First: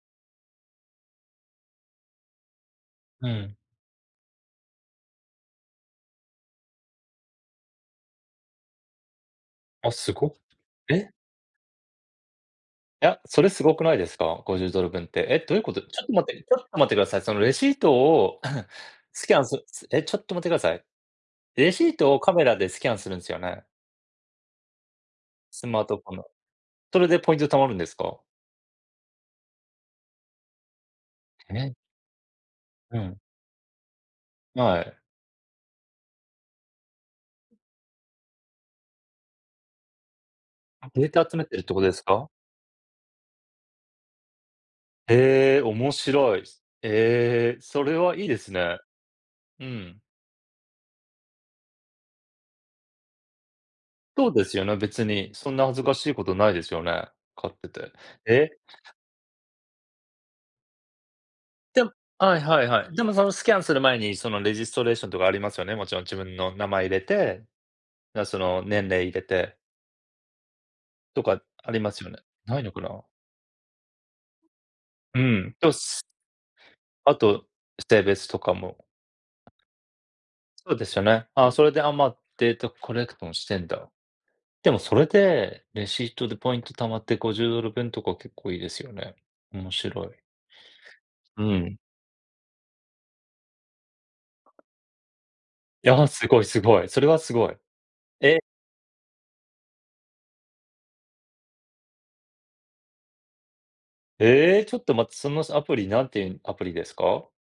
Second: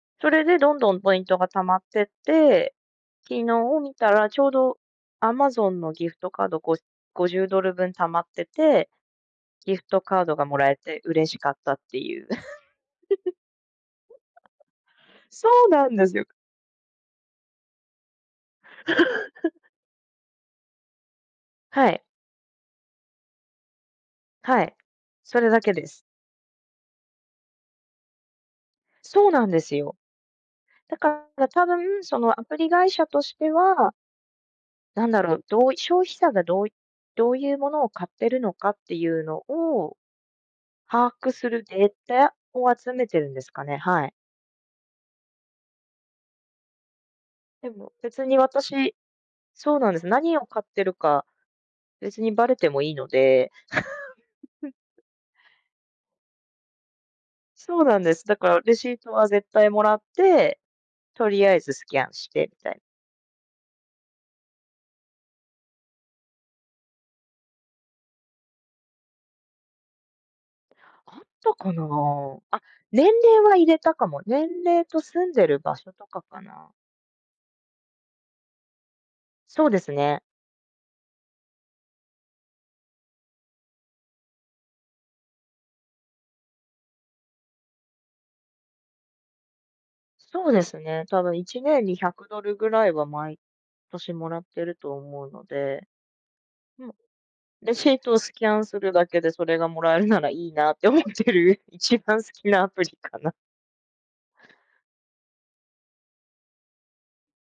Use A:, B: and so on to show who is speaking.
A: それで、どんどんポイントが貯まってって、
B: う
A: 昨
B: ん。
A: 日見たら、丁度アマゾンのギフトカード5-50ドル分貯まってて、ギフ
B: あ、
A: ト
B: す
A: カード
B: ご。
A: が貰えて
B: え。
A: 嬉しかったって言う。
B: いや、それ、凄くないですか、50ドル分って。え、
A: そ
B: どういう
A: う
B: 事。ち
A: なん
B: ょっ
A: で
B: と
A: すよ。
B: 待って、ちょっと待って下さい。その、レシートを スキャンする すえ、ちょっと待って下さい。レシ
A: は
B: ー
A: い。
B: トをカメラでスキャンするんすよね。
A: はい、それだ
B: ス
A: け
B: マ
A: で
B: ート
A: す。
B: フォンの。それでポイント貯まるんですか？
A: そうなんですよ。だから、
B: え
A: 多
B: え。
A: 分、その、アプリ会
B: う
A: 社
B: ん。
A: としては
B: はい。
A: 何だろう、どう消費者が、どういどういう物を買ってるのかって言うのを
B: デー
A: 把
B: タ
A: 握
B: 集め
A: す
B: てるっ
A: る
B: て事
A: デ
B: で
A: ー
B: すか？
A: タを集めてるんですかね。はい。
B: へえ、面白い。ええ、
A: で
B: そ
A: も、
B: れは
A: 別
B: 良いで
A: に、
B: すね。
A: 私
B: う
A: そうなんで
B: ん。
A: す、何を買ってるか、別にバレても良いので。
B: そうですよね、別に、そんな恥ずかしい事ないですよね、買って
A: そう
B: て、
A: なんです。だか
B: え。
A: らレシートは絶対貰って、とりあえずス
B: でも
A: キャンし
B: はい
A: てみ
B: はい
A: たい。
B: はい、でも、その、スキャンする前に、その、レジストレーションとかありますよね、勿論、自分の名前入れて、なその、年齢入れて。
A: あっ
B: とか、
A: た
B: あ
A: か
B: り
A: な。
B: ますよね、無
A: あ、
B: いのかな。
A: 年齢は入れたかも。年齢と
B: う
A: 住んで
B: ん、
A: る
B: と
A: 場所と
B: す
A: かかな。
B: 後、性別とかも。
A: そうですね。
B: そうですよね、あ、それで、あ、ま、データコレクトもしてんだ。でも、それで、レシートでポイント貯まって50ドル分とか結構良いですよね。面白い。
A: そうですね。多分、い
B: う
A: ち
B: ん。
A: ねんに100ドル位は、毎年貰ってると思うので。
B: いや、凄い凄
A: う
B: い、
A: ん。
B: それは凄い。
A: レシートをス
B: え。
A: キャンするだけで、それが貰えるならいいなって思ってる、一番好きなアプリかな。
B: ええ、ちょっと待って、そのさ、アプリ、何て言うアプリですか？